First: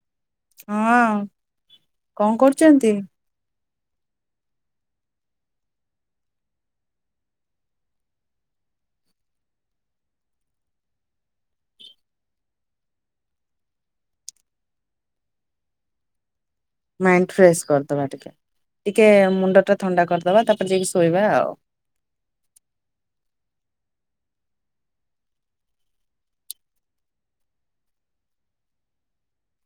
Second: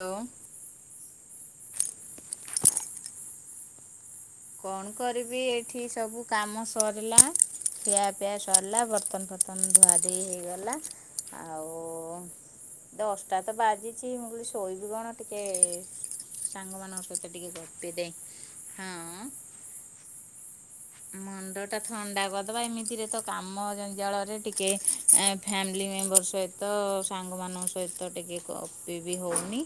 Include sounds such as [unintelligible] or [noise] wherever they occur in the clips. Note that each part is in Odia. ହ୍ୟାଲୋ। ହଁ କଣ କରୁଛନ୍ତି? କଣ କରିବି ଏଇଠି ସବୁ କାମ ସରିଲା। ପିଆ ପିଆ ସରିଲା ବର୍ତନ ବର୍ତନ ଧୁଆ ଦେଇ ହେଇଗଲା। ଆଉ। ଦଶଟା ତ ବାଜିଛି ମୁଁ କିଲ ଶୋଇବି କଣ ଟିକେ ସାଙ୍ଗମାନାନଙ୍କ ମାଇଣ୍ଡ ସହିତ ଟିକେ ଫ୍ରେଶ ଗପି କରିଦବା ଦେ ଟିକେ। ଟିକେ ହଁ। ମୁଣ୍ଡ ଥଣ୍ଡା କରିଦବା। ତାପରେ ଯାଇକି ଶୋଇବା ଆଉ। ମୁଣ୍ଡ ଟା ଥଣ୍ଡା କରିଦବା ଏମିତିରେ ତ କାମ ଜଞଜାଳ। ଟିକେ ଫ୍ୟାମିଲି ମେମ୍ବର ସହିତ ସାଙ୍ଗ ମଙ୍କ ସହିତ ଟିକେ ଗପି ବିହେଉ କନି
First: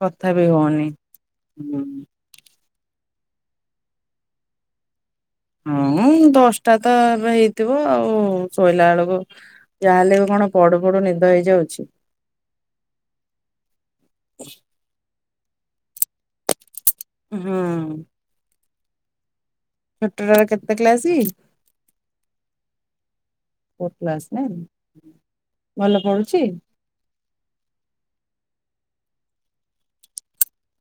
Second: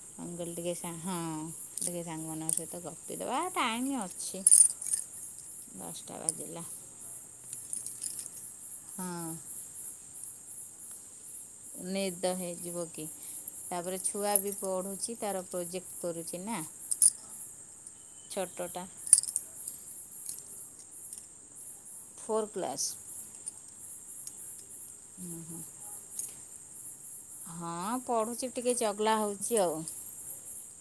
କଥା ବି ହଉନି। ହଁ ହୁଁ, ଟିକେ ସାଙ୍ଗମାନଙ୍କ ସହିତ ଗପି ଦେବା ଟାଇମ ଅଛି। ହୁଁ ଦଶଟା ବାଜିଲା ଦଶଟା ତ ଏବେ ହେଇଥିବ ଆଉ। ଶୋଇଲା ବେଳକୁ ହଁ ଯା ହେେଲେ ବି କଣ ପଡୁ ପଡୁ ନି ନିଦ ହେଇଯିବ କି ତାପରେ ଛୁଆ ବି ପଢୁଛି ତାର ପ୍ରୋଜେକ୍ଟ କରୁଛି ନା। ହୁଁ। ଟୋଟା। ଛୋଟଟା ର କେତେ କ୍ଲାସ କି? Four class. Fourth class ନାଁ ଭଲ ପଢ଼ୁଛି। ହଁ ପଢୁଛି ଟିକେ ଚଗଲା ହଉଚି ଆଉ।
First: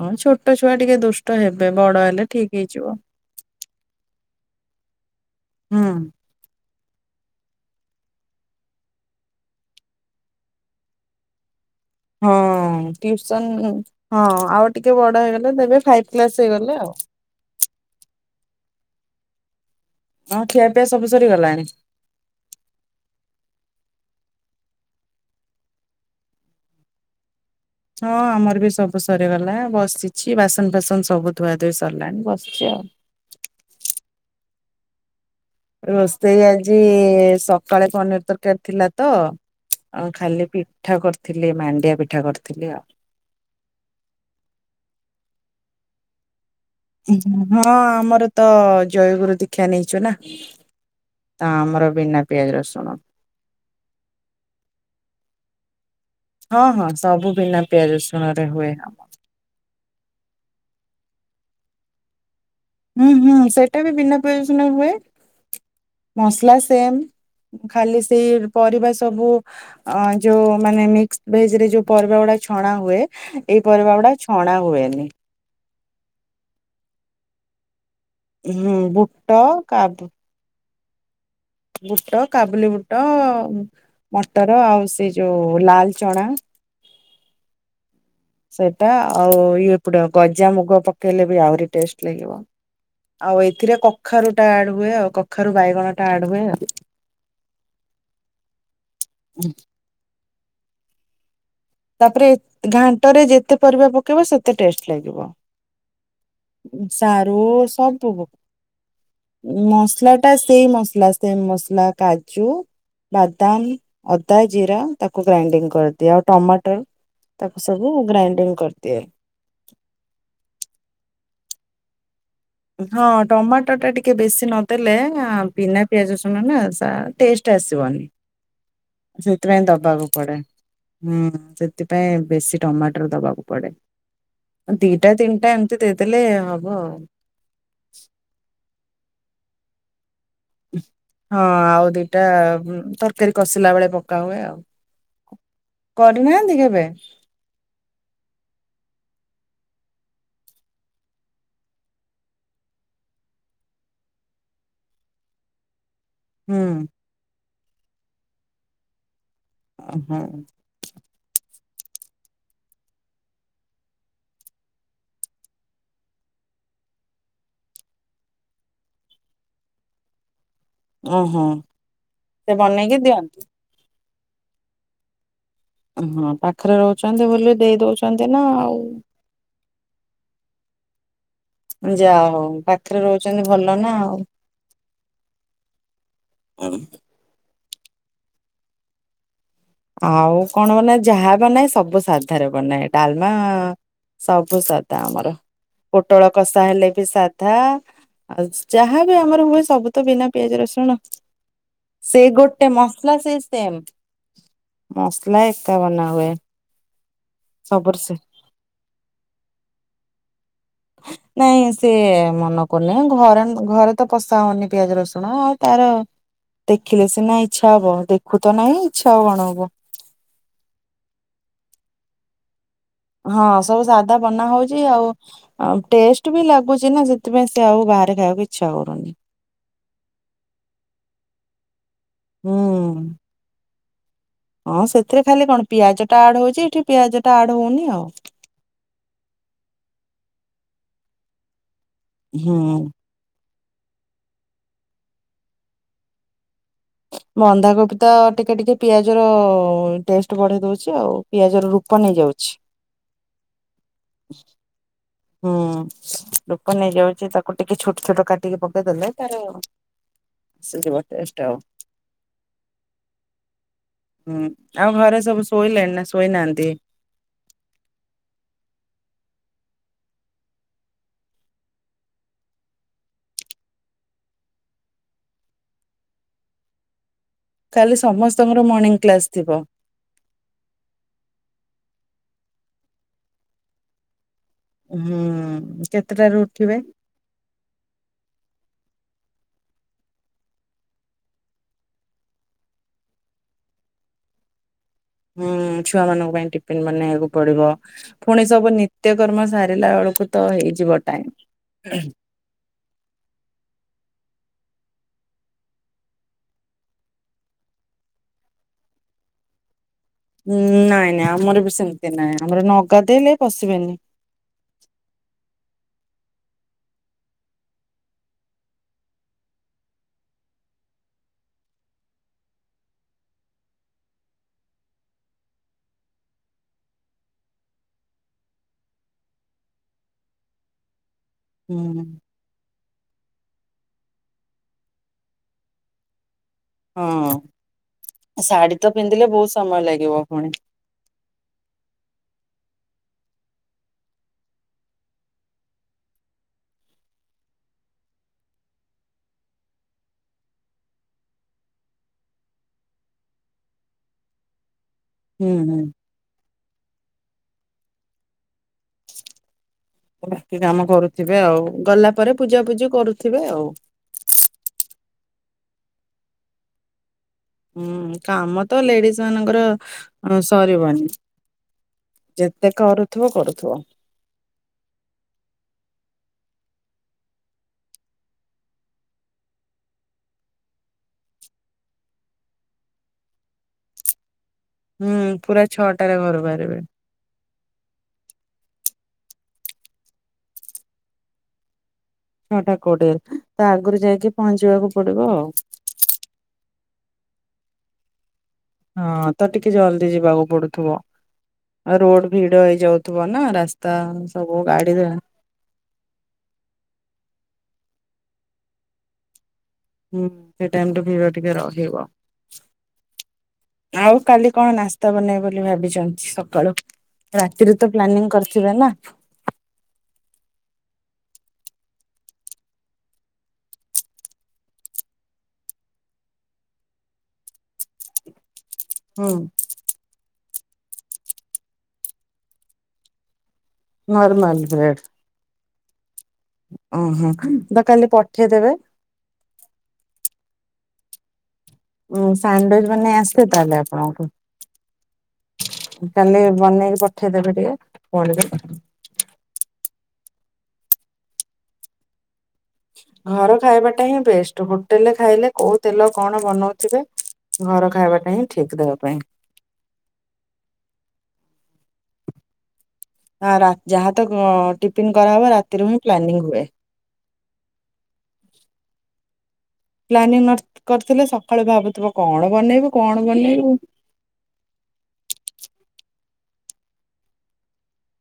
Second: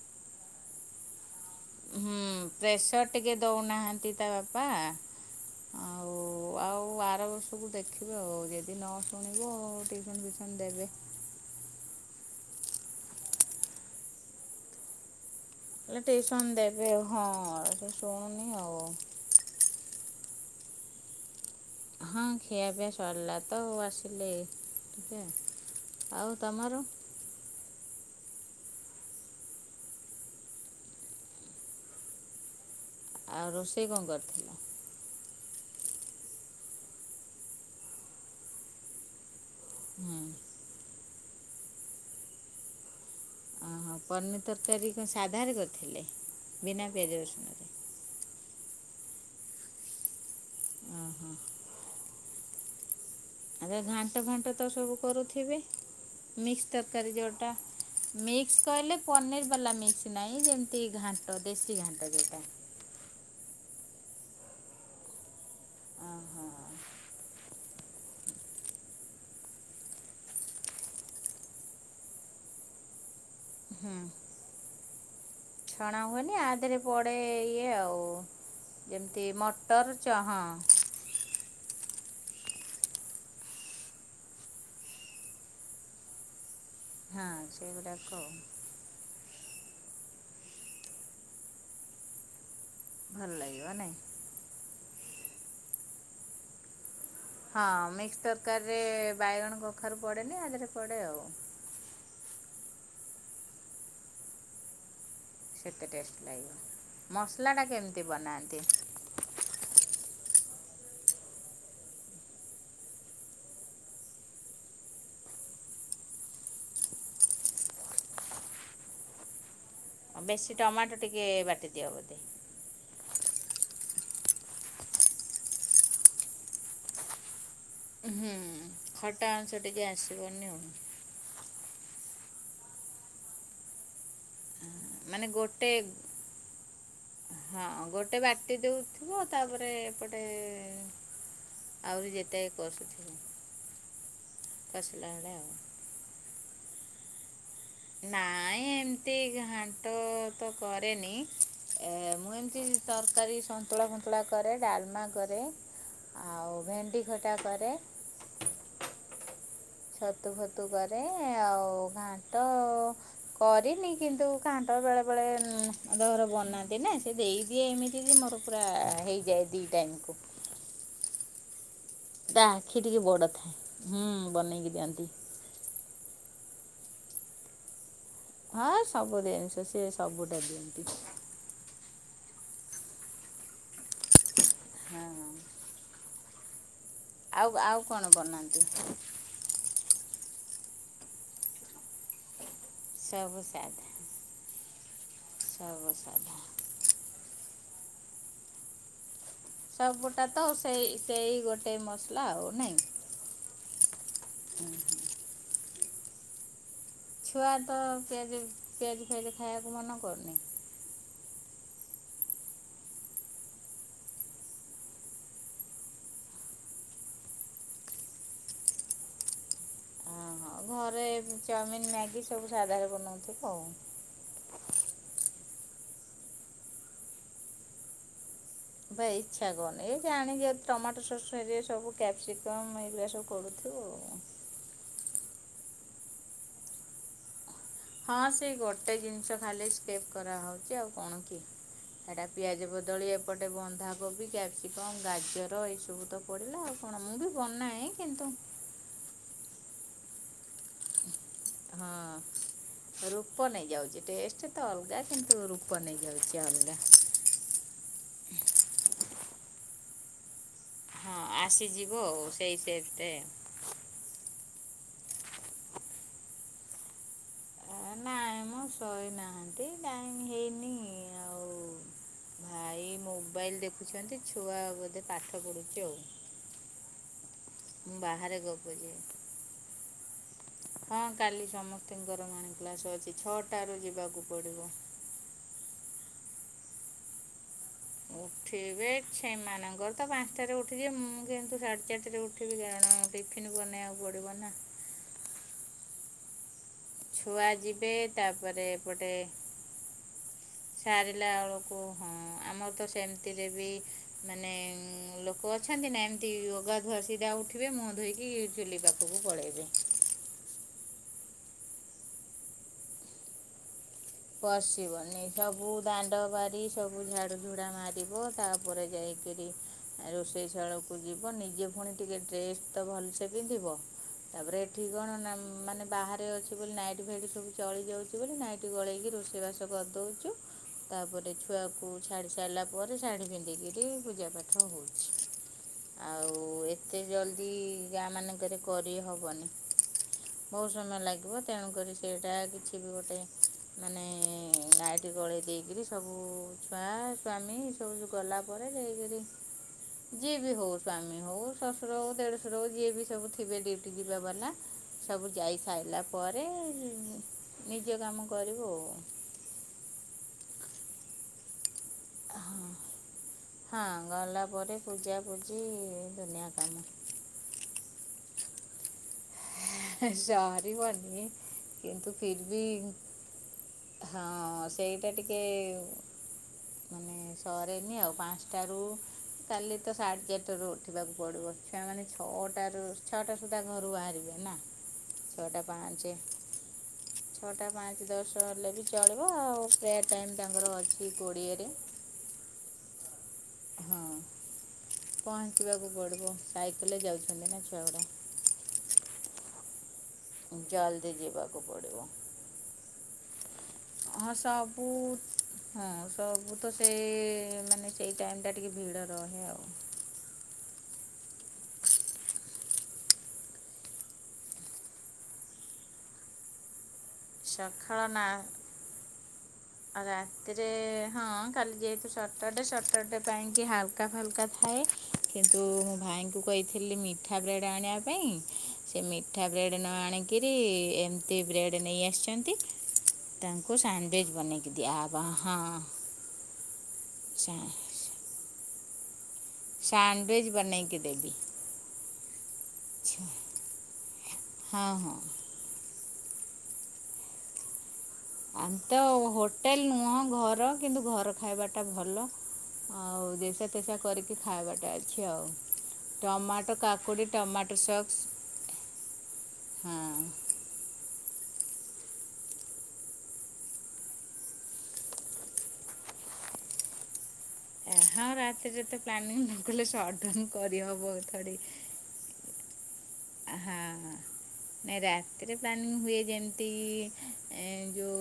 ହଁ ଛୋଟ ଛୁଆ ଟିକେ ଦୁଷ୍ଟ ହେବେ ବଡ ହେଲେ ଠିକ ହେଇଯିବ। ଶନ୍ତିତା ବାପା। ହୁଁ। ଆଉ ଆଉ ଆର ବର୍ଷକୁ ଦେଖିବେ ଆଉ ଯଦି ନ ଶୁଣିବୁ ଆଉ ଟିଉସନ ଫଉସନ ଦେବେ। ହୁଁ। ହଁ ଟୁସନ ହଁ ଆଉ ଟିକେ ବଡ ହେଇଗଲେ ଦେବେ ହେଲେ ଫାଇଭ କ୍ଲାସ ଟିଉସନ ହେଇଗଲେ ଦେବେ ଆଉ। ହଁ ଶୁଣନି। ହଁ ଖିଆ ପିଇଆ ସବୁ ସରି ଗଲାଣି? ହଁ ଖିଆ ପିଆ ସରିଲା ତ ଆସିଲି। ଆଉ ତମର? ହଁ ଆମର ବି ସବୁ ସରିଗଲା ବସିଛି ବାସନ ଫାସନ ସବୁ ଧୁଆ ଧୋଇଇ ସରିଲାଣି ବସିଛି ଆଉ। ଆଉ ରୋଷେଇ କଙ୍କରଥିଲା। ରୋଷେଇ ଆଜି ସକାଳେ ପନିର ତରକାରୀ ଥିଲା ତ। ଆ ହଁ ଖାଲି ପିଠା କରିଥିଲି ମାଣ୍ଡିଆ ପିଠା କରିଥିଲି ଆଉ। ଓହୋ ପନି ତରକାରୀ କଣ ସାଧାରେ କରିଥିଲେ। ବିନା ପିଆଜ ରସୁଣରେ ହଁ ଆମର ତ ଜୟଗୁରୁ ଦୀକ୍ଷା ନେଇଛୁ ନା। ଓହୋ ତ ଆମର ବିନା ପିଆଜ ରସୁଣ। ଆଗେ ଘାଣ୍ଟ ଫାଣ୍ଟ ତ ସବୁ କରୁଥିବେ? ହଁ ମିକ୍ସ ହଁ ତରକାରୀ ସବୁ ଯେଉଁଟା ବିନା ପିଆଜ। ରସୁଣ ରେ ମିକ୍ସ ହୁଏ। କହିଲେ ପନିର ବାଲା ମିକ୍ସ ନାହିଁ ଯେମିତି ଘାଣ୍ଟ ଦେଶୀ ଘାଣ୍ଟ ଯୋଉଟା। ହୁଁ ହୁଁ ସେଇଟା ବି ବିନା ବିନା ପିଆଜ ରସୁଣରେ ହୁଏ ଓହୋ ମସଲା ସେମ୍। ଖାଲି ସେଇ ପରିବା ସବୁ ଯୋଉ ମାନେ ମିକ୍ସ ଭେଜରେ ଯୋଉ ପରିବା ଗୁଡା ଛଣା ହୁଏ ଏଇ ହୁଁ ପରିବା ଗୁଡା ଛଣା ହୁଏନି। ଛଣା ହୁଏନି ଆଧିରେ ପଡେ ଇଏ ଆଉ ହୁଁ କୁ ଯେମତି ବୁଟ ମଟର କାବୁ ଚ ହଁ। ବୁଟ, କାବୁଲି ବୁଟ ମଟର ଆଉ ସେ ଯୋଉ ଲାଲ ଚଣା। ହାଁ ସେଇଗୁଡାକ। ସେଇଟା ଆଉ ଇଏ ପଡବ ଗଜାମଗ ପକେଇଲେ ବି ଆହୁରି ଟେଷ୍ଟ ଲାଗିବ। ଭଲ ଆଉ ଲାଗିବ ଏଥିରେ ନାଇଁ କଖାରୁ ଟା ଆଡ ହୁଏ ଆଉ କଖାରୁ ବାଇଗଣ ଟା ଆଡ ହୁଏ ଆଉ। ହଁ ମିକ୍ସ ତରକାରୀରେ ବାଇଗଣ କଖାରୁ ପଡେନି ଆଧିରେ ପଡେ ଆଉ। ତାପରେ ଘାଣ୍ଟରେ ଯେତେ ପରିବା ପକେଇବ ସେତେ ଟେଷ୍ଟ ଲାଗିବ। ସେତେ ଟଷ୍ଟ ଲାଗିବ। ସାରୁ ମସଲା ଟା କେମିତି ସବୁ ବନାନ୍ତି? ମସଲା ଟା ସେଇ ମସଲା ସେମ ମସଲା କାଜୁ ବାଦାମ, ଅଦା, ଜିରା ତାକୁ ଗ୍ରାଇଣ୍ଡିଙ୍ଗ କରିଦିଅ ଆଉ ଟମା ଟୋ ତାକୁ ସବୁ ଗ୍ରାଇଣ୍ଡିଙ୍ଗ କରିଦିଏ। ବେଶୀ ଟମାଟୋ ଟିକେ ବାଟି ଦିଅ ବୋଧେ? ହଁ ଟମାଟୋ ଟା ଟିକେ ବେଶୀ ନଦେଲେ ବିନା ପିଆଜ ଶୁଣ ନା ସା ଟେଷ୍ଟ ଆସିବନି ହୁଁ। ଖଟା ଅଂଶ ସେଇଥିପାଇଁ ଟିକେ ଦବାକୁ ପଡେ ଆସିବନି ଆଉ। ହୁଁ। ସେ ଥିପାଇଁ ବେଶୀ ଟମାଟର ଦବାକୁ ପଡେ। ଦିଇଟା ମାନେ ତିନିଟା ଗୋଟେ ଏମିତି ଦେଇଦେଲେ ହବ ଆଉ। ହଁ ଗୋଟେ ବାଟି ଦୋଉଥିବ ତାପରେ ଏପ ଉଁ ହଁ ଆଉ ଦିଇଟା ଯେତେ କଷୁଥିବ ତରକାରୀ କଷିଲା ବେଳେ ପକା ହୁଏ ଆଉ। କଷିଲା ବେଳେ ଆଉ। କରିନାହାନ୍ତି କେବେ? ନାଇଁ ଏମିତି ଘାଣ୍ଟ ତ କରେନି। ଏ ମୁଁ ଏମିତି ତରକାରୀ ସନ୍ତୁଳା ଫନ୍ତୁଳା କରେ ଡାଲମା କରେ। ଆଉ ହୁଁ ଭେଣ୍ଡି ଖଟା କରେ। ଓହୋ ଛତୁ ଫତୁ କରେ ଆଉ ଘାଣ୍ଟ କରିନି କିନ୍ତୁ ଘାଣ୍ଟ ବେଳେ ବେଳେ ଅନ୍ତ ଘର ବନାନ୍ତି ନା ସିଏ ଦେଇଦିଏ ଏମିତି ଯେ ମୋର ପୁରା ହେଇଯାଏ ଦିଇ ଟାଇମକୁ। ଓହୋ। ତା ସେ ଆଖି ବନେଇକି ଟିକେ ବଡ ଦିଅନ୍ତି। ଥାଏ ହୁଁ ବନେଇକି ଦିଅନ୍ତି। ଓ ହଁ ପାଖରେ ରୋହୁଚନ୍ତି ବୋଲି ଦେଇ ଦୋଉଚୁ। ହଁ ସବୁ ଦିନ୍ ସେ-ସିଏ ସବୁ ଦେବେ ଏମନ୍ତି। ଯା ହୋଉ ପାଖରେ ରୋହୁଚନ୍ତି ଭଲ ନା ଆଉ। ହଁ। [unintelligible] ଉ ଆଉ କଣ ବନାନ୍ତି? ଆଉ କଣ ବନାଏ ଯାହା ବନାଏ ସବୁ ସାଧାରେ ବନାଏ ଡାଲମା ସବୁ ସାଧା ସବୁ ସା ଧା ଆମର ସବୁ ପୋଟଳ ସାଧା କଷା ହେଲେ ବି ସାଧା ଆଉ ଯାହା ବି ଆମର ହୁଏ ସବୁ ତ ସବୁଟା ବିନା ପିଆଜ ସେଇ ରସୁଣ। ସେଇ ଗୋଟେ ସେ ମସଲା ଆଉ ଗୋଟେ ନାଇଁ ମସଲା ସେଇ ସେମ। ମସଲା ଏକା ବନା ହୁଏ। ଛୁଆ ତ ସବୁର ସେ ପିଆଜ ପିଆଜ ଫିଆଜି ଖାଇବାକୁ ମନ କରୁନି। ନାଇଁ ସେ ମନେ କରୁନି ଘରେ ଘରେ ତ ପଷା ହୋଉନି ପିଆଜ ରସୁଣ ଆଉ ତାର ଦେଖିଲେ ସିନା ଇଚ୍ଛା ହବ ଦେଖୁ ତ ନାହିଁ ଇଚ୍ଛା ଆଉ କଣ ହବ। ଓହୋ ଘରେ ଚାଉମିନ ମ୍ୟାଗି ସବୁ ସାଧାରଣରେ ହଁ ସବୁ ସାଧା ବନା ହୋଉଚି ଆଉ ଟେଷ୍ଟ ବି ଲାଗୁଛି ନା ସେଥିପାଇଁ ସେ ଆଉ ବାହାରେ ଖାଇବାକୁ ଇ ଭାଇ ଇଚ୍ଛା କନି ଏଇ ଜାଣଣିିକ ଟମାଟୋ ସସ ହେରିକା ସବୁ କ୍ୟାପ୍ସିକମ୍ ହୁଁ ଏଇଗୁଡ଼ା ସବୁ ପଡୁଥୁବ। ହଁ ସେଥିରେ ଖାଲି କଣ ପିଆଜ ଟା ଆଡ୍ ହୋଉଚି ଏଠି ପିଆଜ ଟା ଆଡ଼ ହଁ ସେଇ ଗୋଟେ ଜିନିଷ ଖାଲି ସ୍କେପ କରାହୋଉଚି ଆଉ କଣ କି। ଏଟା ହୁଁ ପିଆଜ ବଦଳି ଏପଟେ ବନ୍ଧାକୋବି କ୍ୟାପ୍ସିକମ ଗାଜର ଏଇ ସବୁ ତ ପଡିଲା ଆଉ। କଣ ମୁଁ ବି ବନାଏ ଅନ୍ଧାକୋବି ତ କିନ୍ତୁ ଟିକେ ଟିକେ ପିଆଜର ଟେଷ୍ଟ ବଢେଇ ଦୋଉଚି ଆଉ। ପିଆଜ ର ରୂପ ହଁ ନେଇଯାଉଛି ରୂପ ନେଇ ଯାଉଚି ଟେଷ୍ଟ ତ ଅଲଗା କିନ୍ତୁ ହୁଁ ରୂପ ନେଇଯାଉଛି ଲୋକ ଅଲଗା। ନେଇଯାଉଚି ତାକୁ ଟିକେ ଛୋଟ ଛୋଟ କାଟିକି ପକେଇଦେଲେ ତାର ଆସି ଯିବ ହଁ ଟେଷ୍ଟ ଆଉ ଆସିଯିବ ଆଉ ସେଇ ସେପ୍ ରେ। ହୁଁ। ଆଉ ଘରେ ସବୁ ଶୋଇଲେଣି ନା ଶୋଇନାହାନ୍ତି? ହଁ ଶୋଇନାହାନ୍ତି ଟାଇମ ହେଇନି ଆଉ। ଭାଇ ମୋବାଇଲ ଦେଖୁଛନ୍ତି ଛୁଆ ବୋଧେ ପାଠ ପଢୁଚି ଆଉ। କାଲି ମୁଁ ବାହାରେ ସମସ୍ତଙ୍କର ଗପୁଛି ମର୍ଣ୍ଣିଂ କ୍ଲାସ୍ ଥିବ। ହଁ କାଲି ସମସ୍ତଙ୍କର ମାଣିକ୍ଲାସ ଅଛି ଛଅଟା ରୁ ଯିବାକୁ ପଡିବ। ହୁଁ କେତେଟାରୁ ଉଠିବେ? ଉଠିବେ ଛେମାନଙ୍କର ତ ପାଞ୍ଚଟାରେ ଉଠିଯିବେ ମୁଁ କିନ୍ତୁ ସାଢେ ଚାରିଟାରେ ଉଠିବି ଗାଁ କଣ ଟିଫିନ ବନେଇବାକୁ ପଡିବ ନା। ହୁଁ ଛୁଆମାନଙ୍କ ପାଇଁ ଟି ଫିନ୍ ବନେଇବାକୁ ଛୁଆ ପଡିବ ଯିବେ ପୁଣି ତାପରେ ସବୁ ନିତ୍ୟ ଏପଟେ କର୍ମ ସାରିଲା ବେଳକୁ ତ ହେଇଯିବ ଟାଇମ୍। କୁ ହଁ ଆମର ତ ସେମିତିରେ ବି ମାନେ ଲୋକ ଅଛନ୍ତି ନା ଏମତି ଅଗାଧୁଆ ସିଧା ଉଠିବେ ମୁହଁ ଧୋଇକି ଚୁଲି ପାଖ କୁ ପଳେଇବେ। ଉଁ ନାଇଁ ନାଇଁ ଆମର ବି ସେମିତି ନାଇଁ ଆମର ନଗାଧେଇଲେ ପଶିବେନି। ପଶିବନି ସବୁ ଦାଣ୍ଡ ବାରି ସବୁ ଝାଡୁ ଝୁଡା ମାରିବ ତାପରେ ଯାଇ ସେରି ରୋଷେଇ ସାଳକୁ ଯିବ। ନିଜେ ଫୁଣି ଟିକେ ଡ୍ରେସ ତ ଭଲସେ ପିନ୍ଧିବ। ତାପରେ ଏଠି କଣ ମାନେ ବାହାରେ ଅଛି ବୋଲି ନାଇଟ୍ ଫାଇଟ୍ ସବୁ ଚଳି ଯାଉଚି ବୋଲି ନାଇଟ୍ ଗଳେଇକି ରୋଷେଇ ବାସ କରିଦୋଉଚୁ ତାପରେ ହୁଁ ଛୁଆକୁ ଛାଡି ସାଇଲା ପ ଶାଢୀ ପିନ୍ଧିକିରି ପୂଜା ପାଠ ହୋଉଚି ଆ ଉ ଏତେ ହଁ ଜଲଦି ଗାଁ ମାନଙ୍କରେ ଶାଢୀ ତ ପିନ୍ଧିଲେ କରିହବନି। ବହୁତ ସମୟ ଲାଗିବ ପୁଣି ବୋହୁତ ସମୟ ଲାଗିବ। ତେଣୁ କରିରି ସେଇଟା କିଛି ବି ଗୋଟେ ମାନେ ନାଇଟି ଗଳେଇ ଦେଇକିରି ସବୁ ଛୁଆ ସ୍ୱାମୀ ଏସବୁ ଗଲାପରେ ଦେଇକିରି ଯିଏ ବି ହୋଉ ସ୍ଵାମୀ ହୋଉ ଶଶୁର ହୋଉ ଦେଢଶୁର ହୋଉ ଯିଏ ବି ସବୁ ଥିବେ ଡ୍ୟୁଟି ଯିବା ବାଲା। ସବୁ ହୁଁ ହୁଁ। ଯାଇସାଇଲା ପରେ ନି ନିଜ କାମ କରିବୁ ଆଉ। ବାକି କାମ କରୁଥିବେ ଆଉ ଗଲା ପରେ ଆଉ ପୂଜା ହଁ ପୂଜି କରୁ ହଁ ଗଲା ପରେ ପୂଜା ପୂଜି ଦୁନିଆ କାମ। ହୁଁ କାମ ତ ଲେଡିଜମାନଙ୍କର ସରିବନି। କିନ୍ତୁ ଫିର ବି ଯେତେ କରୁଥିବ କରୁଥିବ। ହଁ ସେଇଟା ଟିକେ ମାନେ ସରେନି ଆଉ ପାଞ୍ଚଟାରୁ କାଲି ତ ସାଢେ ଚାରିଟାରୁ ଉଠିବାକୁ ପଡିବ। ଛୁଆମାନେ ଛଅଟାରୁ ଛଅଟା ସୁଦ୍ଧା ଘରୁ ବାହାରିବେ ନା। ହୁଁ ଛଅଟା ପୁରା ପାଞ୍ଚ ଛଅଟାରେ ଘରୁ ବାହାରିବେ। ଛଅଟା ପାଞ୍ଚ ଦଶ ହେଲେ ବି ଚଳିବ ଆଉ ପ୍ରେୟାର ଟାଇମ ତାଙ୍କର ଅଛି କୋଡ଼ିଏରେ। ଛଅଟା କୋଡିଏରେ। ହଁ ପହଞ୍ଚିବାକୁ ପଡିବ ସାଇକେଲରେ ଯାଉଛି। ତମେ ନା ଛୁଆଗୁଡା। ହଁ ତା ଟିକେ ଜଲ - ଯିବାକୁ ପଡୁଥିବ ଜଲ୍ଦି ଯିବାକୁ ପଡ଼ିବ ରୋଡ ଭିଡ ହେଇଯାଉଥିବ ନା ରାସ୍ତା ସବୁ ଗାଡି- ହୁଁ ହଁ ସବୁ ତ ସେଇ ମାନେ ସେଇ ଟାଇମଟା ଟିକେ ଭିଡ ରହେ ଆଉ। ହୁଁ ସେ ଟାଇମ ଟା ଭିଡ଼ ଟିକେ ରହିବ। ଆଉ କାଲି କଣ ନାସ୍ତା ବନେଇବେ ବୋଲି ଭାବିଛନ୍ତି ସକାଳୁ। ରାତିରେ ତ ସକାଳ ନା ପ୍ଲାନିଂ କରିଥିବେ ନା। ଆଉ ରାତିରେ ହଁ କାଲି ଯେହେତୁ ସଟରଡେ ସଟରଡେ ପାଇଁ କି ହାଲକା ଫାଲକା ଥାଏ କିନ୍ତୁ ମୁଁ ଭାଇଙ୍କୁ କହିଥିଲି ମିଠା ବ୍ରେଡ ଆଣିବା ପାଇଁ। ସେ ହୁଁ ମିଠା ବ୍ରେଡ଼ ନ ଆଣିକିରି ଏମିତି ବ୍ରେଡ଼୍ ନେଇ ଆସିଛନ୍ତି। ତାଙ୍କୁ ସେଣ୍ଡୱିଚ ନର୍ମାଲ ବନେଇକି ବ୍ରେଡ ଦିଆହବ ହଁ ଓହୋ ତ କାଲି ପଠେଇଦେବେ। ସ୍ୟାଣ୍ଡୱିଚ ବନେଇକି ଦେବି। ଉଁ ସାଣ୍ଡିୱିଚ ବନେଇ ଆସେ ତାହେଲେ ଆପଣଙ୍କୁ ହଁ ହଁ କାଲି ବନେଇକି ପଠେଇଦେବେ ଟିକେ ଆମ ତ ହୋଟେଲ ନୁହଁ ଘର କିନ୍ତୁ ଘର ଖାଇବାଟା ଭଲ। ଆଉ ଘର ଦେଶା ଫେସା ଖାଇବାଟା ହିଁ କରିକି ବେଷ୍ଟ ଖାଇବାଟା ହୋଟେଲରେ ଅଛି ଆଉ ଖାଇଲେ କୋଉ ତେଲ କଣ ଟମାଟୋ ବନଉଥିବେ କାକୁଡ଼ି ଘର ଖାଇବାଟା ହିଁ ଠିକ ଦେହ ପାଇଁ ହୁଁ। ଯାହା ତ ଟିଫିନ କରାହବ ରାତିରୁ ହିଁ ପ୍ଲାନିଂ ହୁଏ। [unintelligible] ଏହା ହ ରାତିରେ ଯେତେ ପ୍ଲାନିଂ ନ କଲେ ପ୍ଲାନିଂ ସଡନ ନ କରିହବ କରିଥିଲେ ଥଡି ସକାଳୁ ଭାବୁଥିବ କଣ ବନେଇବୁ କଣ ବନେଇବୁ ହଁ ହଁ ନାଇ ରାତିରେ ପ୍ଲାନିଂ ହୁଏ ଯେମତି ଯେଉ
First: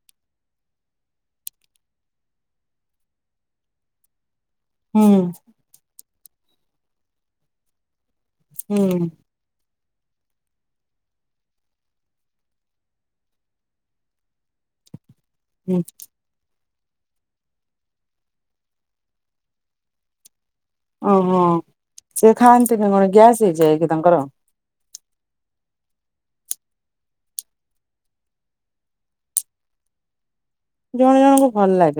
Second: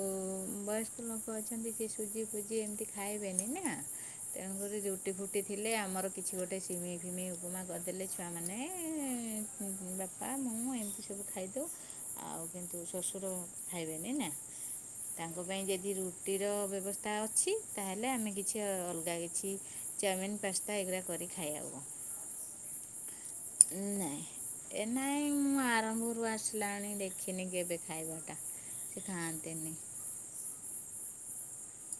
ବୟସ୍କ ଲୋକ ଅଛନ୍ତି ସେ ସୁଜି ଫୁଜି ଏମିତି ଖାଇବେନି ତେଣୁକରି ହୁଁ ରୁଟି ଫୁଟି ଥିଲେ ଆମର କିଛି ଗୋଟେ ସିମେଇ ଫିମେଇ ଉପମା କରିଦେଲେ ଛୁଆ ହୁଁ। ବାପା ମୁଁ ଏମିତି ସବୁ ଖାଇଦଉ ଆଉ କିନ୍ତୁ ଶ୍ୱଶୁର ଖାଇବେନି ନା ତାଙ୍କ ପାଇଁ ହୁଁ। ଯଦି ରୁଟିର ବ୍ୟ - ବ୍ୟବସ୍ତା ଅଛି ତାହେଲେ ଆମେ କିଛି ଅଲଗା କିଛି ଚାମିନ୍ ଓହୋ ସେ ଖାଆନ୍ତି ନା କଣ ଗ୍ୟାସ୍? ହେଇଯାଏ କି ତାଙ୍କର ନାଇଁ ଏ ନାଇଁ ମୁଁ ଆରମ୍ଭ ମୁଁ ଆସିଲାଣି ଦେଖିନି କେବେ ଖାଇବା ଟା ସେ ଖାଆନ୍ତିନି ଜଣେ ଜଣଙ୍କୁ ଭଲ ଲାଗେ।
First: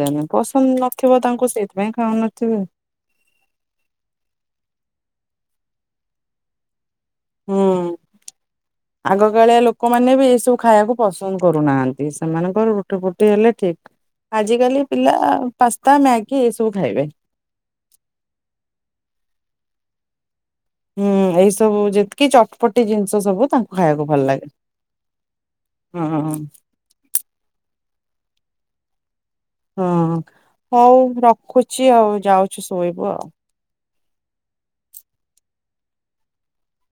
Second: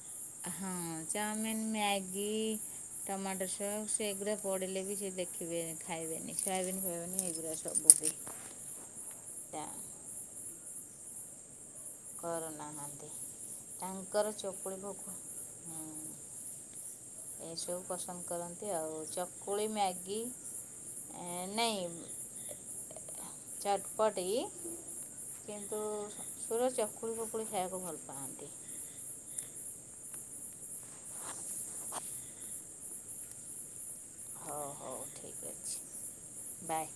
ହଁ ଚାଉମିନ ମ୍ୟାଗି ଖାଉନଥିବେ। ଟମାଟୋ ସସ୍ ସେଗୁଡା ପଡିଲେବି କିଛି ଦେଖିବେ ଖାଇବେନି ସୋୟାବିନ ଫୋୟାବିନ୍। ଏଗୁଡ଼ା ହୁଁ ସବୁ ବି ଆଗକାଳିଆ ତା ଲୋକମାନେ ବି ଏଇସବୁ ଖାଇବାକୁ ପସନ୍ଦ କରୁନାହାନ୍ତି। ସେମାନଙ୍କର ରୁଟି କରୁନାହାନ୍ତି ଫୁଟି ହେଲେ ଠିକ ତାଙ୍କର ଚକୁଳି ଆଜିକାଲି ପିଲା ପାସ୍ତା ଭୋଗ ମ୍ୟାଗି ଏସବୁ ଖାଇବେ। ଏସବୁ ପସନ୍ଦ କରନ୍ତି ଆଉ ଚକୁଳି ମ୍ୟାଗି ହୁଁ ଏଁ, ଏଇ ସବୁ ଯେତିକି ଚଟପଟି ଜିନିଷ ସବୁ ତାଙ୍କୁ ଖାଇବାକୁ ଭଲ ଚଟପଟ ଲାଗେ। କି କିନ୍ତୁ ହଁ ସୁର ଚକୁଳି ଫକୁଳି ଖାଇବାକୁ ଭଲ ପାଆନ୍ତି ହଁ ହଉ ରଖୁଛି ଆଉ ଯାଉଛି ଶୋଇବୁ ଆଉ। ହୋଉ ହୋଉ ଠିକ ଅଛି ବାଏ।